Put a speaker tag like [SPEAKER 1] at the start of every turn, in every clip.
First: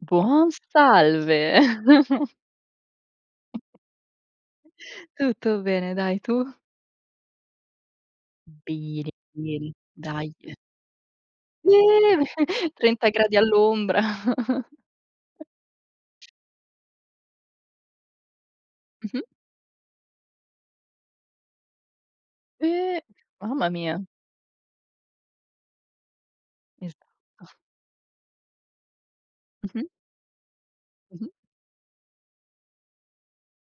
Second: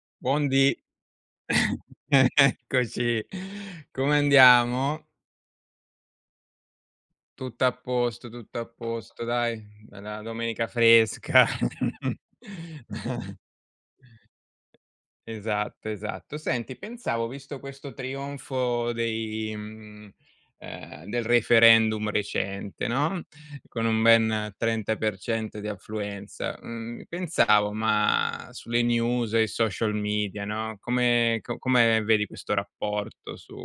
[SPEAKER 1] Buon
[SPEAKER 2] Buondì!
[SPEAKER 1] salve.
[SPEAKER 2] E eccoci, come andiamo?
[SPEAKER 1] Tutto bene, dai, tu?
[SPEAKER 2] Tutto a posto, tutto a
[SPEAKER 1] Bene,
[SPEAKER 2] posto dai,
[SPEAKER 1] bene,
[SPEAKER 2] è 'na
[SPEAKER 1] daje!
[SPEAKER 2] domenica fresca.
[SPEAKER 1] Eh, 30 gradi all'ombra!
[SPEAKER 2] Esatto, esatto. Senti, pensavo visto questo trionfo
[SPEAKER 1] Mh-mh.
[SPEAKER 2] dei, mhmm, ehm, del referendum recente,
[SPEAKER 1] Eh,
[SPEAKER 2] no,
[SPEAKER 1] mamma
[SPEAKER 2] con un
[SPEAKER 1] mia!
[SPEAKER 2] ben 30% di affluenza, mhmm,
[SPEAKER 1] Esatto.
[SPEAKER 2] pensavo, ma sulle news e i
[SPEAKER 1] Mh-mh.
[SPEAKER 2] social media, no,
[SPEAKER 1] Mh-mh.
[SPEAKER 2] come co come vedi questo rapporto su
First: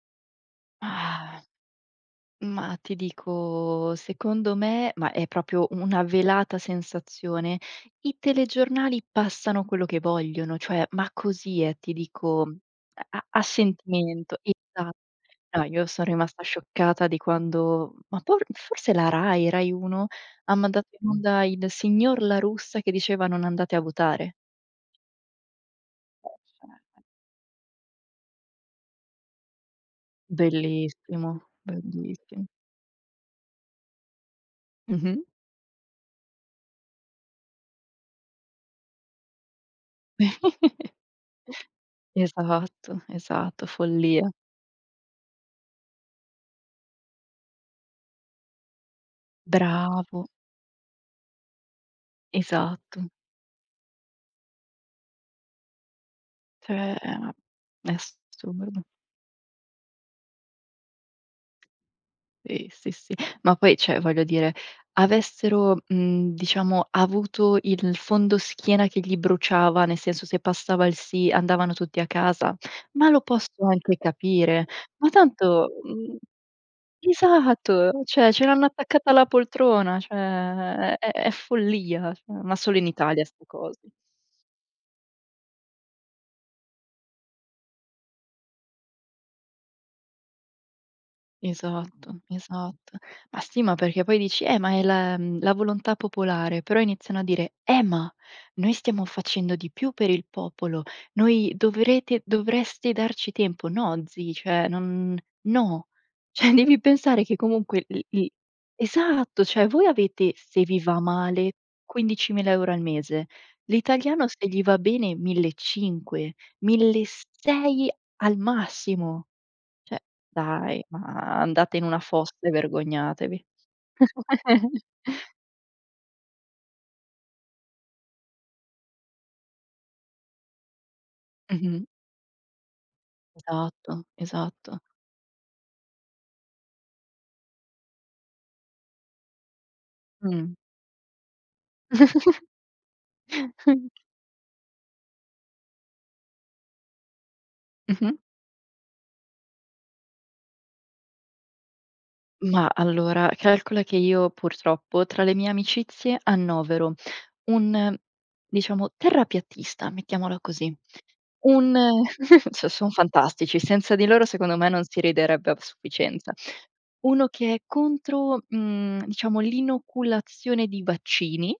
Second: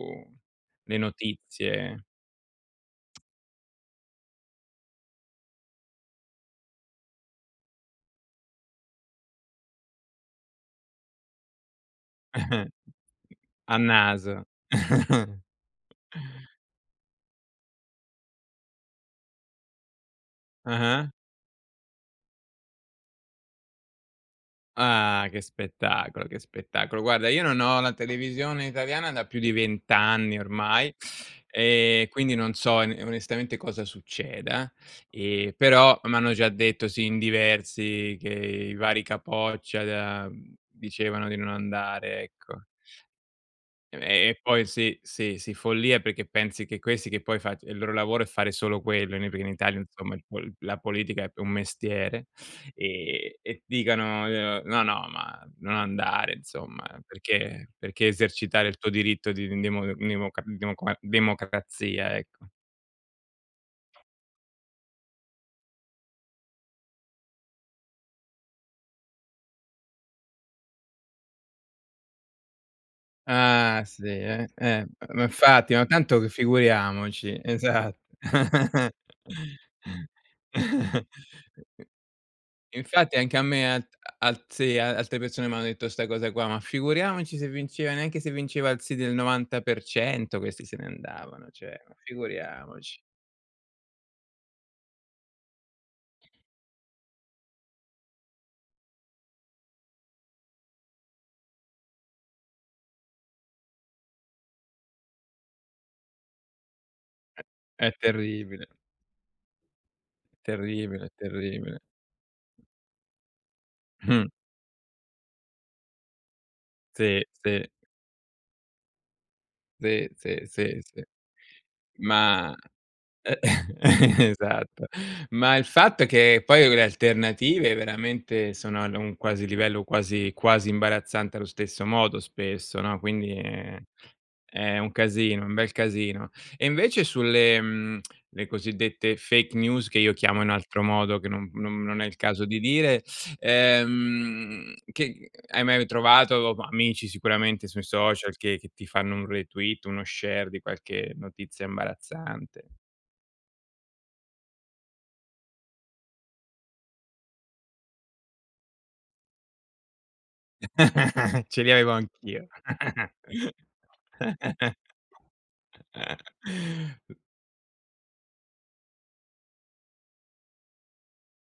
[SPEAKER 2] le notizie
[SPEAKER 1] Mah ti dico secondo me ma è proprio una velata sensazione, i telegiornali passano quello che vogliono, cioè, ma così eh, ti dico, uhm a a
[SPEAKER 2] a
[SPEAKER 1] sentimento
[SPEAKER 2] naso!
[SPEAKER 1] Esa No, io so rimasta scioccata di quando ma por forse la Rai. Rai 1 ha mandato in
[SPEAKER 2] Ah-ah.
[SPEAKER 1] onda il signor La Russa che diceva non andate a votare.
[SPEAKER 2] Ah, che spettacolo, che spettacolo.
[SPEAKER 1] [unintelligible]
[SPEAKER 2] Guarda, io non ho la televisione italiana da più di 20 anni ormai,
[SPEAKER 1] Bellissimo,
[SPEAKER 2] e quindi
[SPEAKER 1] bellissim
[SPEAKER 2] non so in onestamente cosa succeda.
[SPEAKER 1] Mh-mh.
[SPEAKER 2] E però m'hanno già detto sì, in diversi, che i vari capoccia da mhmm, dicevano di non andare, ecco.
[SPEAKER 1] Esatto, esatto,
[SPEAKER 2] E e
[SPEAKER 1] follia.
[SPEAKER 2] e poi sì, sì, sì, follia perché pensi che questi, che poi fac il loro lavoro è fare solo quello, ne pri in Italia insomma il
[SPEAKER 1] Bravo!
[SPEAKER 2] pol la politica è p un mestiere,
[SPEAKER 1] Esatto.
[SPEAKER 2] e e dicano, uhm: "No, no, ma non andare insomma,
[SPEAKER 1] Cioè è a
[SPEAKER 2] perché
[SPEAKER 1] è
[SPEAKER 2] perché esercitare il
[SPEAKER 1] assurdo.
[SPEAKER 2] tuo diritto di in demo n democa demoqua democrazia", ecco.
[SPEAKER 1] qEh sì, sì, ma poi cioè, voglio dire, avessero, mhmm, diciamo avuto il fondoschiena che gli bruciava, nel senso, se passava il sì andavano tutti a casa. Ma lo posso
[SPEAKER 2] Ah
[SPEAKER 1] anche
[SPEAKER 2] sì, eh,
[SPEAKER 1] capire,
[SPEAKER 2] eh,
[SPEAKER 1] ma
[SPEAKER 2] ma
[SPEAKER 1] tanto,
[SPEAKER 2] infatti, ma
[SPEAKER 1] uhm
[SPEAKER 2] tanto c figuriamoci,
[SPEAKER 1] Esatto.
[SPEAKER 2] esat
[SPEAKER 1] Cioè, ce l'hanno attaccata alla poltrona. Cioè, è è è follia, ma solo in
[SPEAKER 2] Infatti
[SPEAKER 1] Italia
[SPEAKER 2] anche a
[SPEAKER 1] 'ste
[SPEAKER 2] me
[SPEAKER 1] cose.
[SPEAKER 2] a alt sì, alte persone m'hanno detto 'sta cosa qua, ma figuriamoci se vinceva neanche se vinceva il sì del 90% questi se ne andavano, cioè ma
[SPEAKER 1] Esatto. Esatto.
[SPEAKER 2] figuriamoci.
[SPEAKER 1] Ma sì, ma perché poi dici: "Eh, ma è la, mhmm, la volontà popolare". Però iniziano a dire: "Eh ma noi stiamo facendo di più per il popolo; noi dovrete dovreste darci tempo". No zi, cioè non no. Cioè, devi pensare che
[SPEAKER 2] È
[SPEAKER 1] comunque
[SPEAKER 2] è
[SPEAKER 1] il il
[SPEAKER 2] terribile.
[SPEAKER 1] esatto. Cioè, voi avete, se vi va
[SPEAKER 2] Terribile,
[SPEAKER 1] male
[SPEAKER 2] terribile.
[SPEAKER 1] 15.000 € al mese, l'italiano se gli va bene mille e cinque mille e
[SPEAKER 2] Sì, sì.
[SPEAKER 1] sei al massimo. Cioè,
[SPEAKER 2] Sì, sì, sì,
[SPEAKER 1] dai,
[SPEAKER 2] sì.
[SPEAKER 1] ma andate in una fossa e
[SPEAKER 2] Ma
[SPEAKER 1] vergognatevi.
[SPEAKER 2] esatto, ma il fatto è che poi le alternative veramente sono ad un quasi livello quasi quasi imbarazzante allo stesso
[SPEAKER 1] Mh-mh.
[SPEAKER 2] modo spesso no, quindi, ehm,
[SPEAKER 1] Esatto.
[SPEAKER 2] è
[SPEAKER 1] Esatto.
[SPEAKER 2] un casino, è un bel casino. E invece sulle, mhmm, le cosiddette fake news che io chiamo
[SPEAKER 1] Mh.
[SPEAKER 2] in altro modo che non non non è il caso di dire, ehm, che hai mai trovato, amici sicuramente sui
[SPEAKER 1] Mh-mh.
[SPEAKER 2] social che che ti fanno un retweet, uno share di qualche notizia imbarazzante?
[SPEAKER 1] Mah allora, calcola che io purtroppo tra le mie amicizie annovero un, diciamo, terrapiattista. Mettiamola così.
[SPEAKER 2] Ce li
[SPEAKER 1] Un
[SPEAKER 2] avevo anch'io.
[SPEAKER 1] so son fantastici, senza di loro secondo me non si riderebbe a sufficienza. Uno che è contro, uhm, diciamo l'inoculazione di vaccini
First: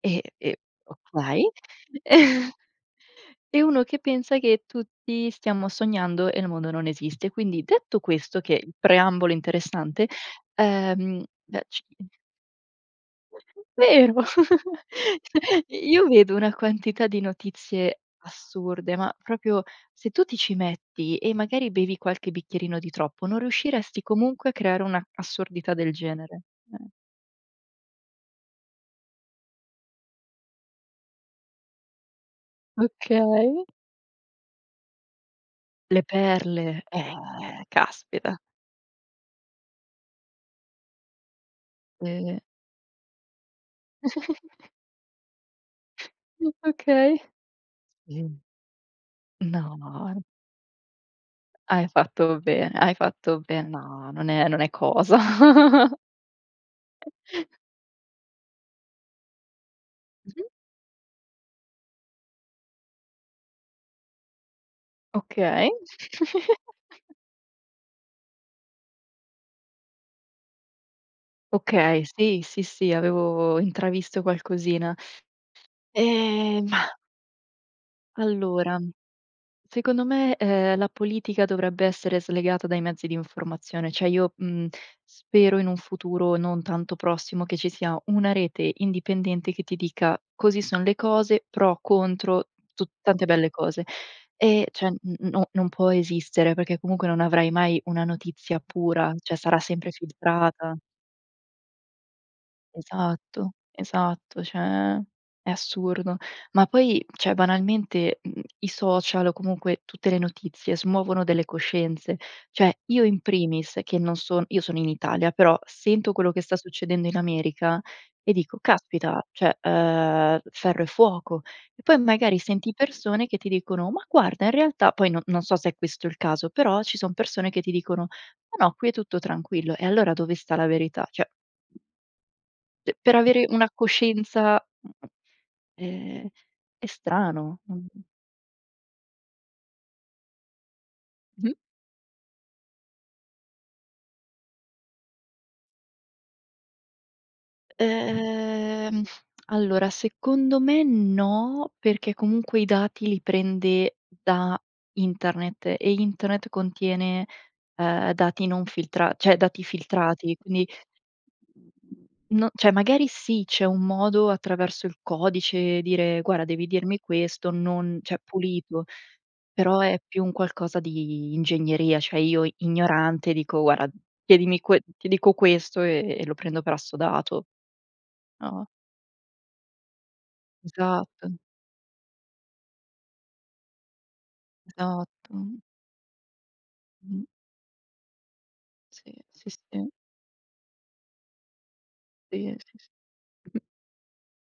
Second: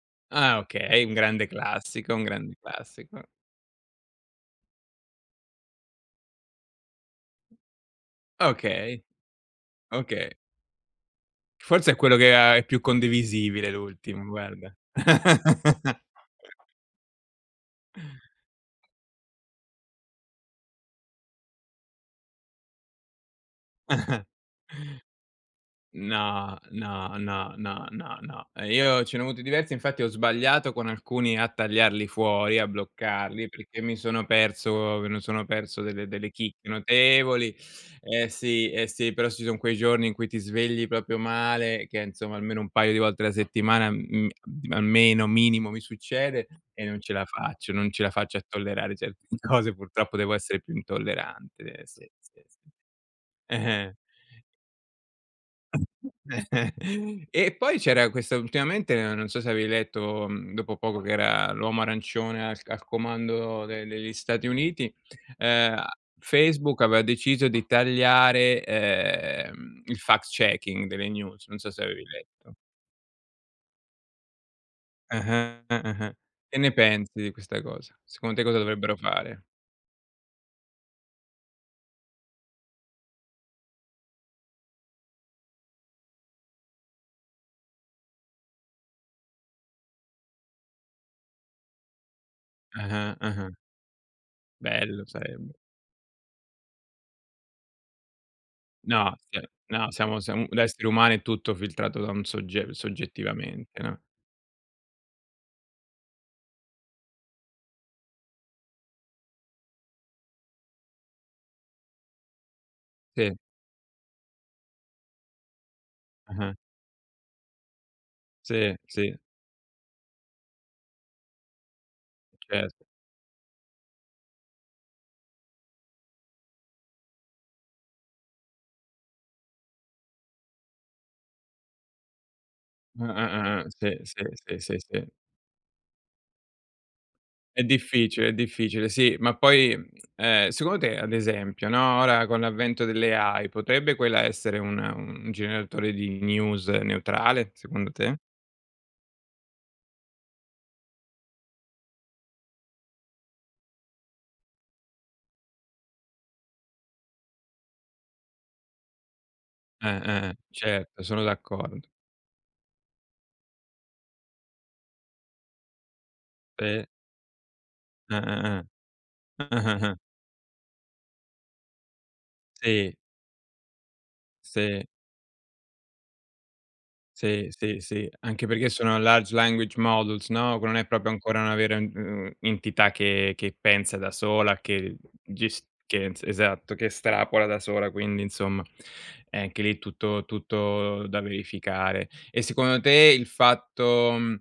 [SPEAKER 1] e e
[SPEAKER 2] Ah, okay, un grande
[SPEAKER 1] okay.
[SPEAKER 2] classico, un grande classico.
[SPEAKER 1] E uno che pensa che tutti stiamo sognando e il mondo non esiste, quindi detto questo che il
[SPEAKER 2] Okay.
[SPEAKER 1] preambolo interessante,
[SPEAKER 2] Oka
[SPEAKER 1] ehm
[SPEAKER 2] Forse è quello
[SPEAKER 1] [unintelligible]
[SPEAKER 2] ha è più condivisibile
[SPEAKER 1] Vero?
[SPEAKER 2] l'ultimo, guarda.
[SPEAKER 1] I Io vedo una quantità di notizie assurde, ma proprio se tu ti ci metti e magari bevi qualche bicchierino di troppo, non riusciresti comunque a creare una assurdità del genere,
[SPEAKER 2] No,
[SPEAKER 1] eh.
[SPEAKER 2] no, no, no, no, no. Eh, io ce ne ho avuto diversi, infatti ho sbagliato con alcuni a tagliarli fuori, a bloccarli,
[SPEAKER 1] Okay.
[SPEAKER 2] perché mi sono perso me lo sono perso
[SPEAKER 1] Le
[SPEAKER 2] delle delle chicche
[SPEAKER 1] perle,
[SPEAKER 2] notevoli.
[SPEAKER 1] eh
[SPEAKER 2] Eh
[SPEAKER 1] caspita.
[SPEAKER 2] sì, eh sì, però ci son quei giorni in cui ti svegli proprio male che insomma
[SPEAKER 1] Eh.
[SPEAKER 2] almeno un paio di volte alla settimana mhmm d almeno, minimo mi succede,
[SPEAKER 1] Mh.
[SPEAKER 2] e non ce
[SPEAKER 1] Okay.
[SPEAKER 2] la faccio, non ce la faccio a tollerare certe cose,
[SPEAKER 1] No,
[SPEAKER 2] purtroppo
[SPEAKER 1] no.
[SPEAKER 2] devo essere più intollerante,
[SPEAKER 1] Hai
[SPEAKER 2] sì,
[SPEAKER 1] fatto
[SPEAKER 2] sì, sì.
[SPEAKER 1] bene, hai fatto be
[SPEAKER 2] Eh-eh.
[SPEAKER 1] no, non è non è cosa.
[SPEAKER 2] E poi c'era questa ultimamente, non so se avevi letto
[SPEAKER 1] Mh-mh.
[SPEAKER 2] mhmm dopo poco, che era l'uomo arancione al al comando de degli Stati Uniti,
[SPEAKER 1] Okay.
[SPEAKER 2] ehm, a Facebook aveva deciso di tagliare, ehm, il fact checking delle news, non so se
[SPEAKER 1] Okay,
[SPEAKER 2] avevi
[SPEAKER 1] sì,
[SPEAKER 2] letto.
[SPEAKER 1] sì, sì. Avevo intravisto qualcosina.
[SPEAKER 2] Eh-eh, eh-eh. Che
[SPEAKER 1] Ehm,
[SPEAKER 2] ne
[SPEAKER 1] mah
[SPEAKER 2] pensi di questa cosa? Secondo te cosa
[SPEAKER 1] Allora,
[SPEAKER 2] dovrebbero fare?
[SPEAKER 1] secondo me, ehm, la politica dovrebbe essere slegata dai mezzi di informazione. Cioè io, mhmm, spero in un futuro non tanto prossimo che ci sia una rete indipendente che ti dica così son le cose pro contro tu
[SPEAKER 2] Ah-ah,
[SPEAKER 1] tante belle
[SPEAKER 2] ah-ah.
[SPEAKER 1] cose, e cioè n
[SPEAKER 2] Bello
[SPEAKER 1] n no
[SPEAKER 2] sarebbe.
[SPEAKER 1] non può esistere, perché comunque non avrai mai una notizia pura,
[SPEAKER 2] No,
[SPEAKER 1] cioè
[SPEAKER 2] sia
[SPEAKER 1] sarà sempre
[SPEAKER 2] no siamo siamo da
[SPEAKER 1] filtrata.
[SPEAKER 2] esseri umani è tutto filtrato da un sogge
[SPEAKER 1] Esatto.
[SPEAKER 2] soggettivamente, no.
[SPEAKER 1] Esatto. Cioè, è assurdo. Ma poi, cioè banalmente, mhmm, i social o comunque tutte le notizie, smuovono delle coscienze. Cioè, io in
[SPEAKER 2] Sì.
[SPEAKER 1] primis che non son io sono in Italia, però sento quello che
[SPEAKER 2] Ah-ha.
[SPEAKER 1] sta succedendo in America e dico:
[SPEAKER 2] Sì, sì.
[SPEAKER 1] "Caspita, cioè, ehm, ferro e fuoco". E poi magari
[SPEAKER 2] Ce
[SPEAKER 1] senti persone che ti dicono: "Ma guarda in realtà" poi no non so se è questo il caso. Però ci son persone che ti dicono: "Ma no, qui è tutto tranquillo". E allora dove sta la verità? Cioè C per avere
[SPEAKER 2] Ah-ah-ah-ah,
[SPEAKER 1] una
[SPEAKER 2] sì, sì, sì,
[SPEAKER 1] coscienza,
[SPEAKER 2] sì, sì.
[SPEAKER 1] ehm, è strano.
[SPEAKER 2] È
[SPEAKER 1] Mhmm.
[SPEAKER 2] difficile, è difficile, sì, ma poi, ehm, secondo te, ad
[SPEAKER 1] Mh-mh.
[SPEAKER 2] esempio, no, ora con l'avvento dell' AI potrebbe quella essere una un generatore di news neutrale, secondo te?
[SPEAKER 1] Ehm, allora secondo me no, perché comunque i dati li prende da internet e internet contiene, ehm, dati non filtra cioè dati
[SPEAKER 2] Eh, eh,
[SPEAKER 1] filtrati,
[SPEAKER 2] eh.
[SPEAKER 1] quindi.
[SPEAKER 2] Certo, sono d'accordo.
[SPEAKER 1] No, cioè magari sì, c'è un modo attraverso il codice, dire: "Guarda, devi
[SPEAKER 2] Eh.
[SPEAKER 1] dirmi questo, non" Cioè,
[SPEAKER 2] Ah, ah,
[SPEAKER 1] pulito,
[SPEAKER 2] ah.
[SPEAKER 1] però è più un qualcosa di ingegneria, cioè io
[SPEAKER 2] Sì.
[SPEAKER 1] ignorante dico: "Guarda, chiedimi que
[SPEAKER 2] Se.
[SPEAKER 1] ti dico questo e e lo prendo per assodato."
[SPEAKER 2] Sì, sì, sì, anche
[SPEAKER 1] No?
[SPEAKER 2] perché sono large language models no, che non è proprio
[SPEAKER 1] Esatto.
[SPEAKER 2] ancora una vera, u uhm, entità che che pensa da sola, che,
[SPEAKER 1] Esatto.
[SPEAKER 2] ges che ens esatto, che
[SPEAKER 1] Mh.
[SPEAKER 2] estrapola da sola, quindi insomma,
[SPEAKER 1] Sì,
[SPEAKER 2] è
[SPEAKER 1] sì,
[SPEAKER 2] anche lì
[SPEAKER 1] sì.
[SPEAKER 2] tutto tutto da verificare. E
[SPEAKER 1] Sì, sì,
[SPEAKER 2] secondo te il
[SPEAKER 1] s
[SPEAKER 2] fatto, mhmm,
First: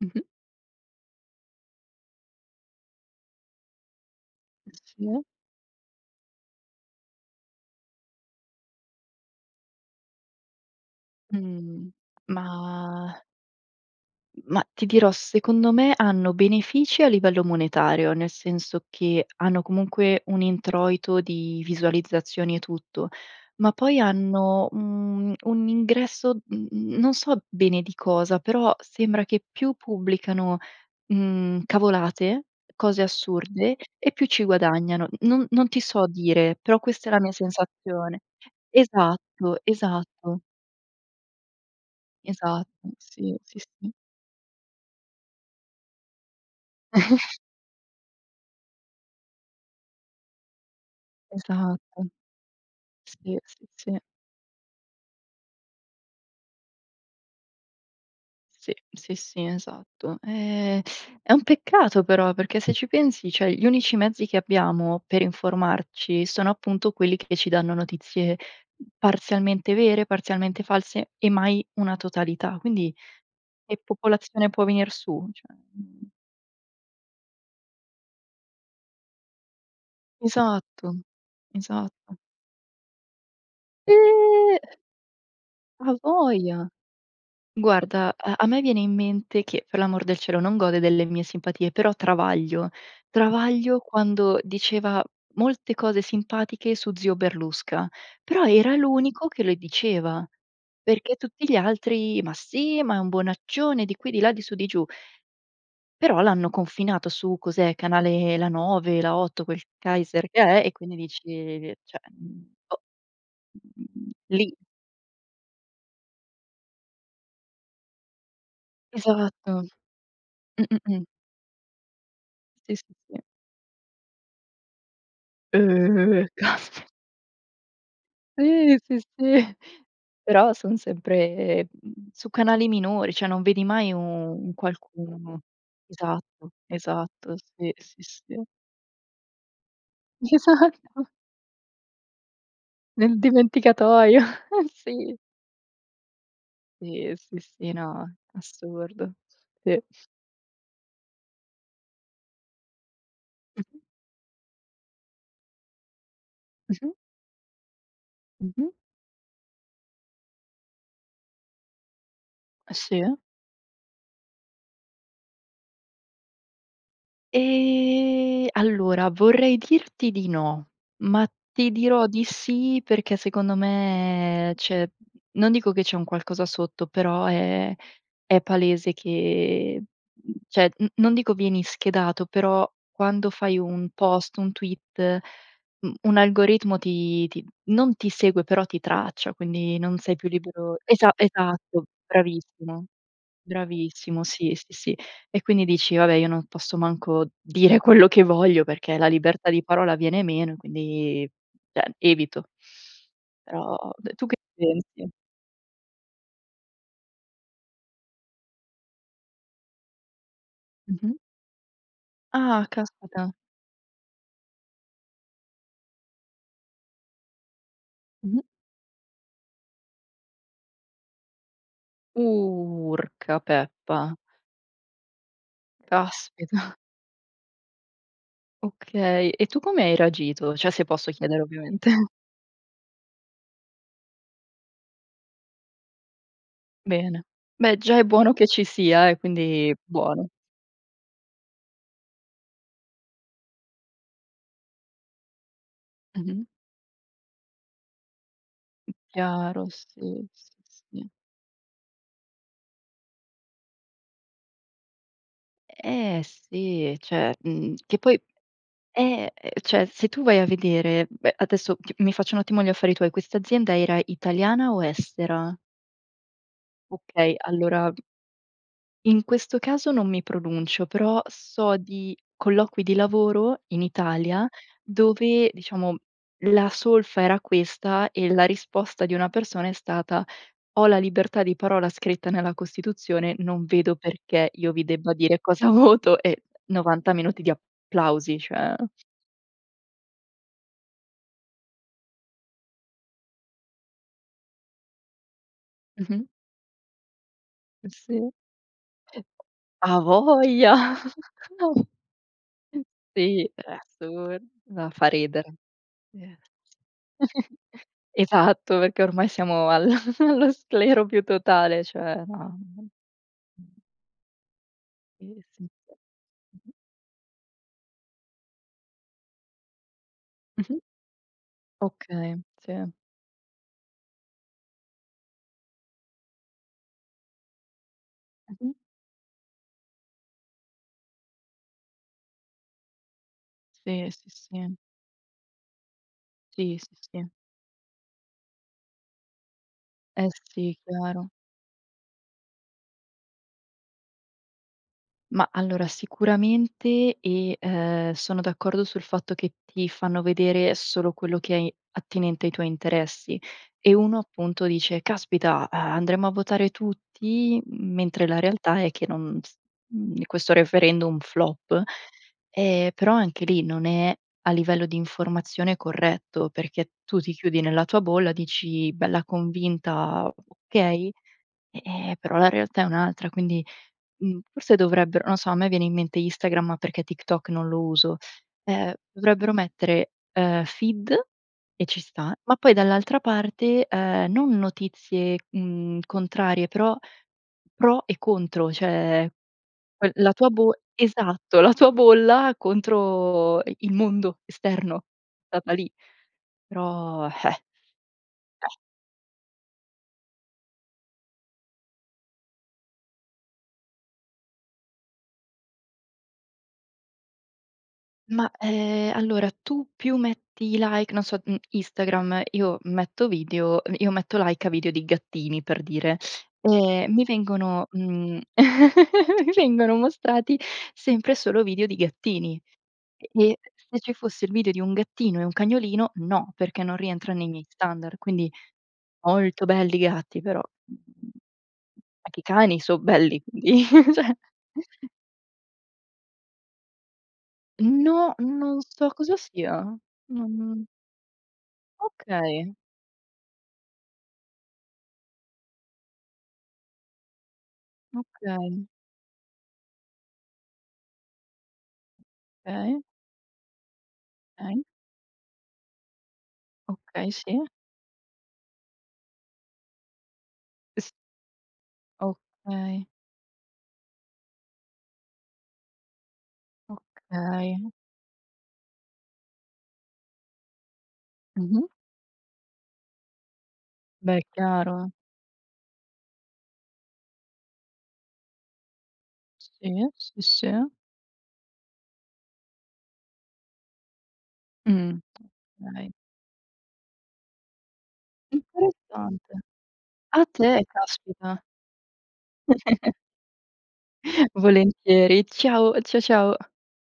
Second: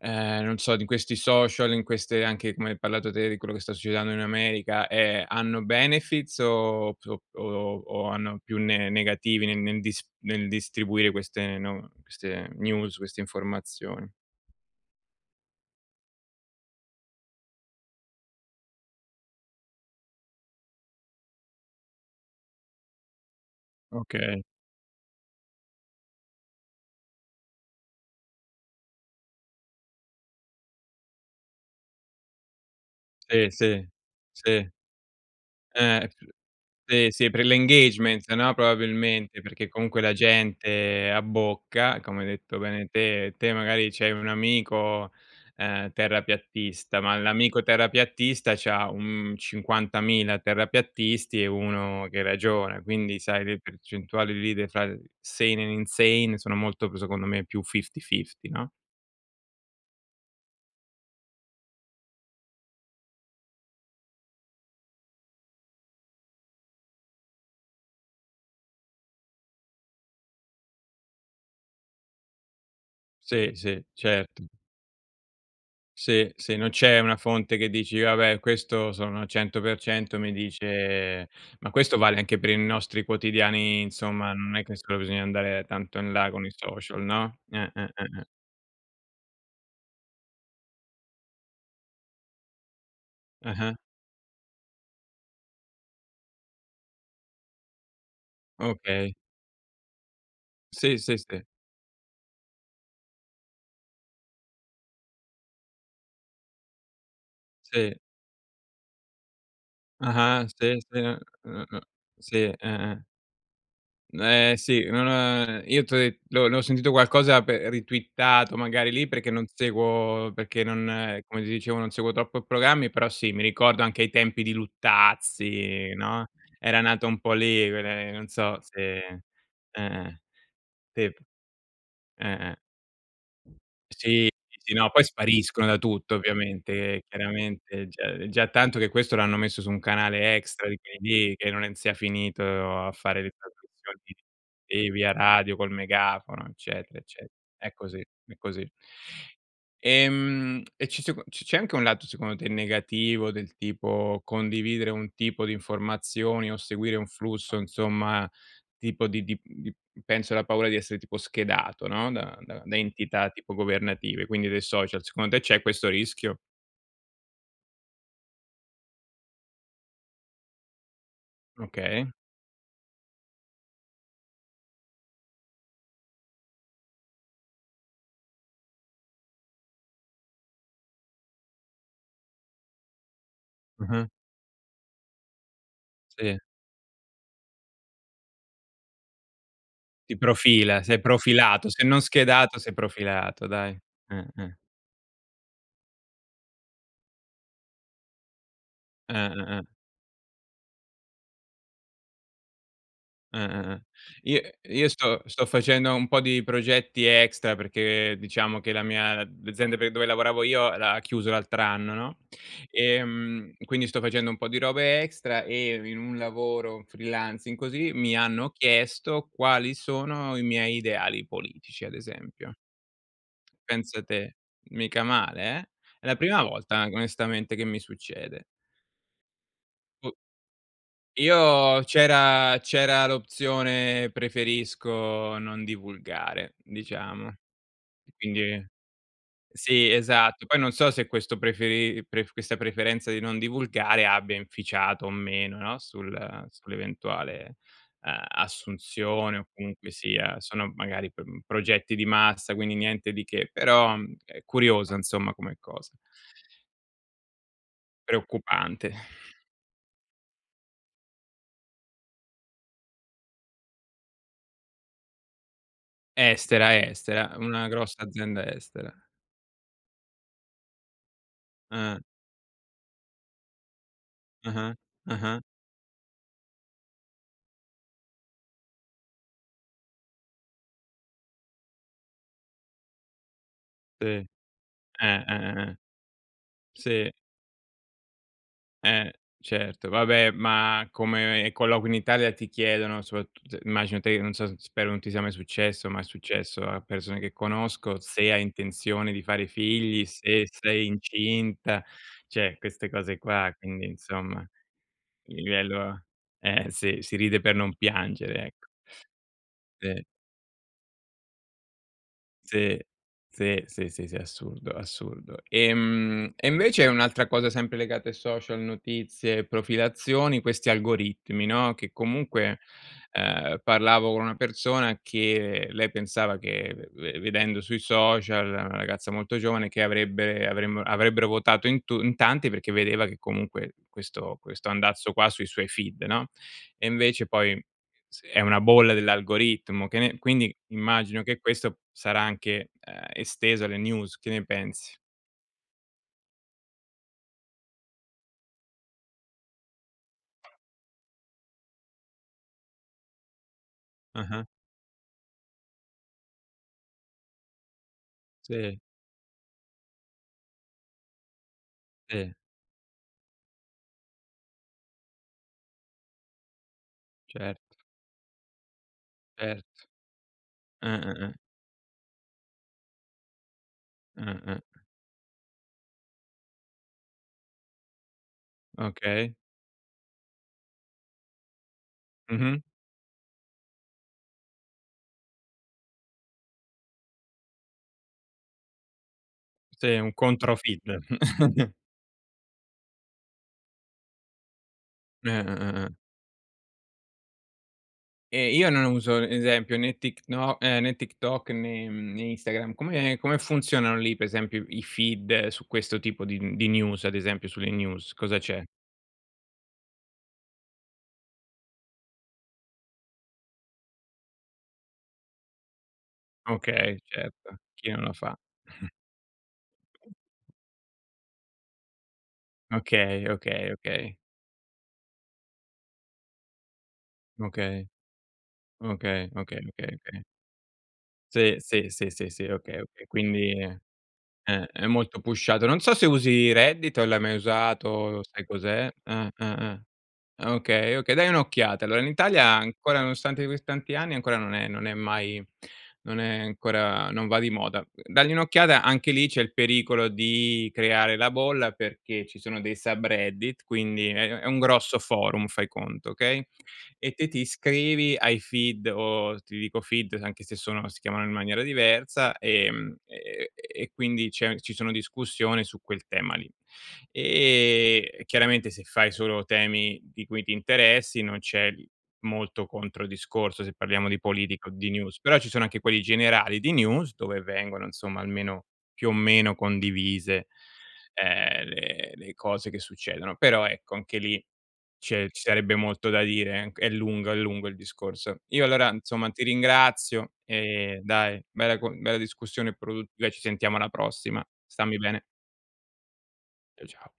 [SPEAKER 1] Mh-mh.
[SPEAKER 2] non so di questi social, in queste anche come hai parlato te, di quello che sta succedendo in America,
[SPEAKER 1] Ossia?
[SPEAKER 2] ehm, hanno benefits o so o o o hanno più ne negativi nel nel dis nel distribuire queste no
[SPEAKER 1] Mhmm.
[SPEAKER 2] queste news queste
[SPEAKER 1] Mah
[SPEAKER 2] informazioni?
[SPEAKER 1] mah, ti dirò, secondo me hanno benefici a livello monetario, nel senso che hanno comunque un introito di visualizzazioni e tutto. Ma poi
[SPEAKER 2] Okay.
[SPEAKER 1] hanno un un ingresso mhmm, mhmm, non so bene di cosa, però sembra che più pubblicano, mhmm, cavolate, cose
[SPEAKER 2] Sì,
[SPEAKER 1] assurde,
[SPEAKER 2] sì,
[SPEAKER 1] e più ci
[SPEAKER 2] sì.
[SPEAKER 1] guadagnano. Non non ti so
[SPEAKER 2] Eh!
[SPEAKER 1] dire. Però
[SPEAKER 2] sì,
[SPEAKER 1] questa è la
[SPEAKER 2] sì
[SPEAKER 1] mia
[SPEAKER 2] per l'
[SPEAKER 1] sensazione
[SPEAKER 2] engagement, no, probabilmente,
[SPEAKER 1] Esatto,
[SPEAKER 2] perché comunque la
[SPEAKER 1] esatto.
[SPEAKER 2] gente abbocca, come hai detto bene
[SPEAKER 1] Esatto.
[SPEAKER 2] te.
[SPEAKER 1] Sì,
[SPEAKER 2] Te
[SPEAKER 1] sì,
[SPEAKER 2] magari
[SPEAKER 1] sì.
[SPEAKER 2] c'hai un amico, ehm, terrapiattista, ma l'amico terrapiattista c'ha un 50.000 terrapiattisti e
[SPEAKER 1] Esatto.
[SPEAKER 2] 1 che ragiona, quindi
[SPEAKER 1] Sì,
[SPEAKER 2] sai le
[SPEAKER 1] sì, sì.
[SPEAKER 2] percentuali lì le far sane and insane sono molto pre secondo me più fifty fifty no?
[SPEAKER 1] Sì, sì, sì, esatto. Ehm, è un peccato però, perché se ci pensi, cioè gli unici mezzi che abbiamo per informarci sono appunto quelli che ci danno notizie parzialmente vere, parzialmente false e mai una totalità. Quindi
[SPEAKER 2] Sì,
[SPEAKER 1] che
[SPEAKER 2] sì, certo.
[SPEAKER 1] popolazione può venir su, cioè, mhmm
[SPEAKER 2] Sì, sì, non c'è una fonte che dici: "Vabbè questo sono 100% mi
[SPEAKER 1] Esatto.
[SPEAKER 2] dice" ma questo
[SPEAKER 1] Esatto.
[SPEAKER 2] vale anche per i nostri quotidiani insomma, non
[SPEAKER 1] Eh!
[SPEAKER 2] è che solo bisogna andare tanto in là con i
[SPEAKER 1] Avoja!
[SPEAKER 2] social, no? Eh, eh, eh,
[SPEAKER 1] Guarda,
[SPEAKER 2] eh.
[SPEAKER 1] ehm, a me viene in mente che per l'amor del cielo non gode delle mie simpatie, però Travaglio,
[SPEAKER 2] Eh-eh.
[SPEAKER 1] Travaglio quando diceva molte cose simpatiche su zio Berlusca, però era
[SPEAKER 2] Okay.
[SPEAKER 1] l'unico che le diceva,
[SPEAKER 2] Sì,
[SPEAKER 1] perché
[SPEAKER 2] sì, sì.
[SPEAKER 1] tutti gli altri: "Ma sì, ma è un bonaccione" di qui, di là, di su di giù. Però l'hanno confinato su, cos'è,
[SPEAKER 2] Sì.
[SPEAKER 1] canale La9, La8, quel kaiser che
[SPEAKER 2] Ah-ah
[SPEAKER 1] è, e
[SPEAKER 2] sì,
[SPEAKER 1] quindi
[SPEAKER 2] sì,
[SPEAKER 1] dici
[SPEAKER 2] uh-uh,
[SPEAKER 1] cioè,
[SPEAKER 2] sì,
[SPEAKER 1] uhm:" Boh!"
[SPEAKER 2] eh-eh.
[SPEAKER 1] Mhmm,
[SPEAKER 2] N
[SPEAKER 1] lì.
[SPEAKER 2] eh, sì, non ha io t'ho de l'ho l'ho sentito qualcosa pe ritwittato magari lì perché non
[SPEAKER 1] Esatto.
[SPEAKER 2] seguo
[SPEAKER 1] Mh,
[SPEAKER 2] perché
[SPEAKER 1] mh, mh.
[SPEAKER 2] non come ti dicevo, non seguo troppo
[SPEAKER 1] Sì,
[SPEAKER 2] programmi,
[SPEAKER 1] sì,
[SPEAKER 2] però
[SPEAKER 1] sì.
[SPEAKER 2] sì, mi ricordo anche i tempi di Luttazzi,
[SPEAKER 1] Eh.
[SPEAKER 2] no, era
[SPEAKER 1] Caspi
[SPEAKER 2] nata un po' lì quelle non so
[SPEAKER 1] Ih!
[SPEAKER 2] se
[SPEAKER 1] Sì, sì.
[SPEAKER 2] eh-eh.
[SPEAKER 1] Però son
[SPEAKER 2] Tep
[SPEAKER 1] sempre, mhmm, su
[SPEAKER 2] Eh-eh.
[SPEAKER 1] canali minori. Cioè, non vedi mai u
[SPEAKER 2] Sì,
[SPEAKER 1] un
[SPEAKER 2] sì, sì, no, poi
[SPEAKER 1] qualcuno
[SPEAKER 2] spariscono da tutto
[SPEAKER 1] Esatto,
[SPEAKER 2] ovviamente, e
[SPEAKER 1] esatto. Sì,
[SPEAKER 2] chiaramente è
[SPEAKER 1] sì,
[SPEAKER 2] già è
[SPEAKER 1] sì.
[SPEAKER 2] già tanto che questo l'hanno messo su un canale extra di quelli
[SPEAKER 1] Esatto.
[SPEAKER 2] lì che non è sia finito a
[SPEAKER 1] Nel
[SPEAKER 2] fare le trasmissioni,
[SPEAKER 1] dimenticatoio, eh
[SPEAKER 2] ehm, via
[SPEAKER 1] sì.
[SPEAKER 2] radio, col megafono, eccetera
[SPEAKER 1] Sì,
[SPEAKER 2] ecce
[SPEAKER 1] sì, sì.
[SPEAKER 2] È così,
[SPEAKER 1] No,
[SPEAKER 2] è così.
[SPEAKER 1] assurdo. Sì.
[SPEAKER 2] Ehm, e ci si co c c'è anche un lato secondo te negativo, del
[SPEAKER 1] Mh-mh.
[SPEAKER 2] tipo condividere un tipo di informazioni o
[SPEAKER 1] Mh-mh.
[SPEAKER 2] seguire un flusso insomma,
[SPEAKER 1] Mh-mh.
[SPEAKER 2] tipo di di uhm, di penso la paura di essere tipo schedato, no, da da
[SPEAKER 1] Eh
[SPEAKER 2] da
[SPEAKER 1] sì.
[SPEAKER 2] entità tipo governative, quindi dei social, secondo te c'è questo rischio?
[SPEAKER 1] Ehm, allora vorrei dirti di no, ma ti dirò
[SPEAKER 2] Okay.
[SPEAKER 1] di sì, perché secondo me c'è non dico che c'è un qualcosa sotto, però è è palese che, mhmm, cioè n non dico vieni schedato. Però quando fai un
[SPEAKER 2] Mh-mh.
[SPEAKER 1] post, un tweet, u un
[SPEAKER 2] Sì.
[SPEAKER 1] algoritmo ti ti non ti segue, però ti traccia, quindi non sei
[SPEAKER 2] Ti
[SPEAKER 1] più libero
[SPEAKER 2] profila, sei
[SPEAKER 1] esa
[SPEAKER 2] profilato, se
[SPEAKER 1] esatto.
[SPEAKER 2] non schedato, sei
[SPEAKER 1] Bravissimo.
[SPEAKER 2] profilato dai.
[SPEAKER 1] Bravissimo.
[SPEAKER 2] Eh,
[SPEAKER 1] Sì,
[SPEAKER 2] eh.
[SPEAKER 1] sì, sì. E quindi dici: "Va beh, io non posso manco dire quello che voglio perché la
[SPEAKER 2] Eh, eh,
[SPEAKER 1] libertà
[SPEAKER 2] eh.
[SPEAKER 1] di parola viene meno e quindi" cioè evito.
[SPEAKER 2] Eh,
[SPEAKER 1] Però
[SPEAKER 2] eh, eh.
[SPEAKER 1] d tu che
[SPEAKER 2] I io
[SPEAKER 1] pensi?
[SPEAKER 2] sto sto facendo un po' di progetti extra perché diciamo che la mia l'azienda pe dove lavoravo io l'ha
[SPEAKER 1] Mh-mh.
[SPEAKER 2] chiuso l'altr'anno, no,
[SPEAKER 1] Ah, caspita.
[SPEAKER 2] ehm, quindi sto facendo un po' di robe extra e in un lavoro freelancing così mi
[SPEAKER 1] Mh-mh.
[SPEAKER 2] hanno chiesto quali sono i miei ideali politici, ad esempio.
[SPEAKER 1] Urca,
[SPEAKER 2] Pensa
[SPEAKER 1] peppa.
[SPEAKER 2] te, mica male eh? È la prima
[SPEAKER 1] Caspita.
[SPEAKER 2] volta an onestamente che mi succede.
[SPEAKER 1] Okay. E tu come hai
[SPEAKER 2] Boh.
[SPEAKER 1] reagito? Cioè, se posso chiedere,
[SPEAKER 2] Io
[SPEAKER 1] ovviamente.
[SPEAKER 2] c'era c'era l'opzione preferisco non divulgare,
[SPEAKER 1] Bene.
[SPEAKER 2] diciamo, e
[SPEAKER 1] Beh, già è buono che ci
[SPEAKER 2] quindi
[SPEAKER 1] sia eh, quindi
[SPEAKER 2] sì,
[SPEAKER 1] buono.
[SPEAKER 2] esatto, poi non so se questo preferi pref questa preferenza di non divulgare abbia inficiato o meno, no,
[SPEAKER 1] Mh-mh.
[SPEAKER 2] sul sull'eventuale, uhm,
[SPEAKER 1] Mh,
[SPEAKER 2] assunzione o
[SPEAKER 1] chiaro.
[SPEAKER 2] comunque
[SPEAKER 1] Sì,
[SPEAKER 2] sia,
[SPEAKER 1] sì,
[SPEAKER 2] sono
[SPEAKER 1] sì.
[SPEAKER 2] magari pr progetti di massa, quindi niente di che, però, uhm, è curiosa insomma come cosa.
[SPEAKER 1] Eh, sì, e cioè, mhmm, che poi
[SPEAKER 2] Preoccupante.
[SPEAKER 1] eh, e cioè, se tu vai a vedere beh, adesso ti mi faccio un attimo gli affari tuoi. Quest'azienda era italiana o estera?
[SPEAKER 2] Estera,
[SPEAKER 1] Okay,
[SPEAKER 2] estera, una
[SPEAKER 1] allora
[SPEAKER 2] grossa azienda estera.
[SPEAKER 1] in questo caso non mi pronuncio, però so
[SPEAKER 2] Eh.
[SPEAKER 1] di colloqui di lavoro in Italia,
[SPEAKER 2] Ah-ah, ah-ah.
[SPEAKER 1] dove diciamo la solfa era questa e la risposta di una persona è stata: "Ho la libertà di parola scritta nella Costituzione, non vedo
[SPEAKER 2] Sì, eh,
[SPEAKER 1] perché io vi debba
[SPEAKER 2] eh,
[SPEAKER 1] dire
[SPEAKER 2] eh,
[SPEAKER 1] cosa
[SPEAKER 2] eh.
[SPEAKER 1] voto". E
[SPEAKER 2] Sì.
[SPEAKER 1] 90 minuti di applausi, cioè
[SPEAKER 2] Eh, certo, vabbè, ma come colloqui in Italia, ti chiedono soprat immagino te che non so s spero non ti sia mai successo, ma è
[SPEAKER 1] Mh-mh.
[SPEAKER 2] successo a persone che conosco,
[SPEAKER 1] Sì.
[SPEAKER 2] se hai intenzione di fare figli, se sei
[SPEAKER 1] Avoja.
[SPEAKER 2] incinta, cioè, queste cose
[SPEAKER 1] Sì,
[SPEAKER 2] qua,
[SPEAKER 1] è
[SPEAKER 2] quindi
[SPEAKER 1] assurd
[SPEAKER 2] insomma.
[SPEAKER 1] Ma fa
[SPEAKER 2] Il
[SPEAKER 1] ridere.
[SPEAKER 2] livello
[SPEAKER 1] Sì,
[SPEAKER 2] eh sì, si ride per non piangere, ecco.
[SPEAKER 1] esatto, perché ormai siamo al
[SPEAKER 2] Sì.
[SPEAKER 1] allo sclero più totale, cioè no.
[SPEAKER 2] Sì, sì, sì, sì, sì, è assurdo, assurdo,
[SPEAKER 1] Eh sì
[SPEAKER 2] ehm, e
[SPEAKER 1] Mh-mh.
[SPEAKER 2] invece un'altra cosa sempre legata ai social, notizie, profilazioni, questi
[SPEAKER 1] Mh-mh.
[SPEAKER 2] algoritmi, no, che
[SPEAKER 1] Okay,
[SPEAKER 2] comunque,
[SPEAKER 1] sì.
[SPEAKER 2] uhm, parlavo con una persona, che lei pensava che ve ve vedendo sui social, è una
[SPEAKER 1] Mh-mh.
[SPEAKER 2] ragazza molto giovane che avrebbere avremmo avrebbero votato in tu in tanti, perché vedeva che comunque
[SPEAKER 1] Sì, sì,
[SPEAKER 2] questo questo
[SPEAKER 1] sì.
[SPEAKER 2] andazzo qua sui suoi feed, no,
[SPEAKER 1] Sì,
[SPEAKER 2] e
[SPEAKER 1] sì,
[SPEAKER 2] invece
[SPEAKER 1] sì.
[SPEAKER 2] poi [unintelligible] è una bolla dell'algoritmo che ne
[SPEAKER 1] Eh,
[SPEAKER 2] quindi
[SPEAKER 1] sì,
[SPEAKER 2] immagino
[SPEAKER 1] chiaro.
[SPEAKER 2] che questo sarà anche, uhm, esteso alle news, che ne pensi?
[SPEAKER 1] Mah, allora sicuramente, e ehm, sono d'accordo sul fatto che ti fanno vedere solo quello che è attinente ai tuoi interessi. E uno
[SPEAKER 2] Ah-ah.
[SPEAKER 1] appunto dice: "Caspita, uhm, andremo a votare tutti, mentre la realtà
[SPEAKER 2] Sì.
[SPEAKER 1] è che non s uhm, questo referendum flop;
[SPEAKER 2] Sì.
[SPEAKER 1] ehm, però anche lì non è, a livello di informazione, corretto, perché tu ti chiudi
[SPEAKER 2] Cert
[SPEAKER 1] nella tua bolla, dici bella
[SPEAKER 2] Erto.
[SPEAKER 1] convinta: "Okay",
[SPEAKER 2] Eh-eh-eh.
[SPEAKER 1] e ehm, però la realtà è un'altra quindi, mhmm,
[SPEAKER 2] Eh-eh.
[SPEAKER 1] forse dovrebbero non so, a me viene in mente Instagram, perché TikTok non lo uso, ehm,
[SPEAKER 2] Okay.
[SPEAKER 1] dovrebbero mettere, ehm, feed, e ci sta, ma
[SPEAKER 2] Mh-mh.
[SPEAKER 1] poi dall'altra parte, ehm, non notizie, mhmm, contrarie però pro e contro, cioè
[SPEAKER 2] Sì,
[SPEAKER 1] quel
[SPEAKER 2] un
[SPEAKER 1] la tua
[SPEAKER 2] contro
[SPEAKER 1] bo
[SPEAKER 2] feed.
[SPEAKER 1] esatto, la tua bolla, contro i il mondo esterno. [unintelligible]
[SPEAKER 2] Eh-eh-eh-eh.
[SPEAKER 1] Però, eh!
[SPEAKER 2] Ehm, io non uso, esempio né Tikno eh, né TikTok né, mhmm né Instagram. Come come funzionano lì per esempio i feed su questo tipo di mhmm, di news, ad esempio sulle news. Cosa
[SPEAKER 1] Ma,
[SPEAKER 2] c'è?
[SPEAKER 1] ehm, allora tu più metti i like non so, uhm, Instagram, io metto video uhm, io metto like a video di gattini, per dire.
[SPEAKER 2] Okay,
[SPEAKER 1] Ehm, mi
[SPEAKER 2] certo.
[SPEAKER 1] vengono,
[SPEAKER 2] Chi non lo fa?
[SPEAKER 1] mhmm mi vengono mostrati sempre e solo video di gattini.
[SPEAKER 2] Okay,
[SPEAKER 1] E e,
[SPEAKER 2] okay,
[SPEAKER 1] se ci
[SPEAKER 2] okay.
[SPEAKER 1] fosse il video di un gattino e un cagnolino, no, perché non rientra nei miei
[SPEAKER 2] Okay.
[SPEAKER 1] standard; quindi,
[SPEAKER 2] Okay, okay,
[SPEAKER 1] molto
[SPEAKER 2] okay,
[SPEAKER 1] belli i
[SPEAKER 2] okay.
[SPEAKER 1] gatti, però, mhmm,
[SPEAKER 2] Sì, sì, sì, sì,
[SPEAKER 1] anche i
[SPEAKER 2] sì, okay,
[SPEAKER 1] cani so
[SPEAKER 2] okay,
[SPEAKER 1] belli,
[SPEAKER 2] quindi, ehm
[SPEAKER 1] quindi cioè
[SPEAKER 2] eh, è molto pushato. Non so se usi Reddit, o l'hai mai usato,
[SPEAKER 1] No,
[SPEAKER 2] sai
[SPEAKER 1] non
[SPEAKER 2] cos'è?
[SPEAKER 1] so
[SPEAKER 2] Eh,
[SPEAKER 1] cosa
[SPEAKER 2] eh, eh.
[SPEAKER 1] sia.
[SPEAKER 2] Ah
[SPEAKER 1] Non
[SPEAKER 2] okay, okay, dai un'occhiata, allora in Italia
[SPEAKER 1] Okay.
[SPEAKER 2] ancora nonostante così tanti anni ancora non è non è mai non è ancora non va di moda. Dagli un'occhiata,
[SPEAKER 1] Okay.
[SPEAKER 2] anche lì c'è il pericolo di creare la bolla perché ci sono dei
[SPEAKER 1] Okay.
[SPEAKER 2] subreddit quindi è è è un
[SPEAKER 1] [unintelligible]
[SPEAKER 2] grosso forum, fai conto, okay, e te
[SPEAKER 1] Okay,
[SPEAKER 2] ti
[SPEAKER 1] sì.
[SPEAKER 2] iscrivi ai feed o ti dico feed anche se sono si
[SPEAKER 1] S
[SPEAKER 2] chiamano in maniera diversa, ehm,
[SPEAKER 1] Okay.
[SPEAKER 2] e e e quindi c'è ci sono discussioni su quel tema lì.
[SPEAKER 1] Okay.
[SPEAKER 2] Ehm, e chiaramente se fai solo temi di cui ti interessi non c'è, uhm,
[SPEAKER 1] Mh-mh.
[SPEAKER 2] molto contro-discorso se parliamo di
[SPEAKER 1] Beh, è
[SPEAKER 2] politica o di
[SPEAKER 1] chiaro.
[SPEAKER 2] news. Però ci sono anche quelli generali di news, dove vengono insomma almeno, più o meno
[SPEAKER 1] Sì, sì,
[SPEAKER 2] condivise,
[SPEAKER 1] sì.
[SPEAKER 2] ehm, le le cose che succedono. Però ecco anche lì,
[SPEAKER 1] Mh.
[SPEAKER 2] c'è ci sarebbe
[SPEAKER 1] Okay.
[SPEAKER 2] molto da dire eh, c è lungo, è lungo il discorso. Io allora, insomma, ti
[SPEAKER 1] Interessante.
[SPEAKER 2] ringrazio,
[SPEAKER 1] A te,
[SPEAKER 2] ehm, dai,
[SPEAKER 1] caspita.
[SPEAKER 2] bella co bella discussione produ beh ci sentiamo alla prossima. Stammi bene.
[SPEAKER 1] Volentieri, ciao, ciao ciao.
[SPEAKER 2] Cia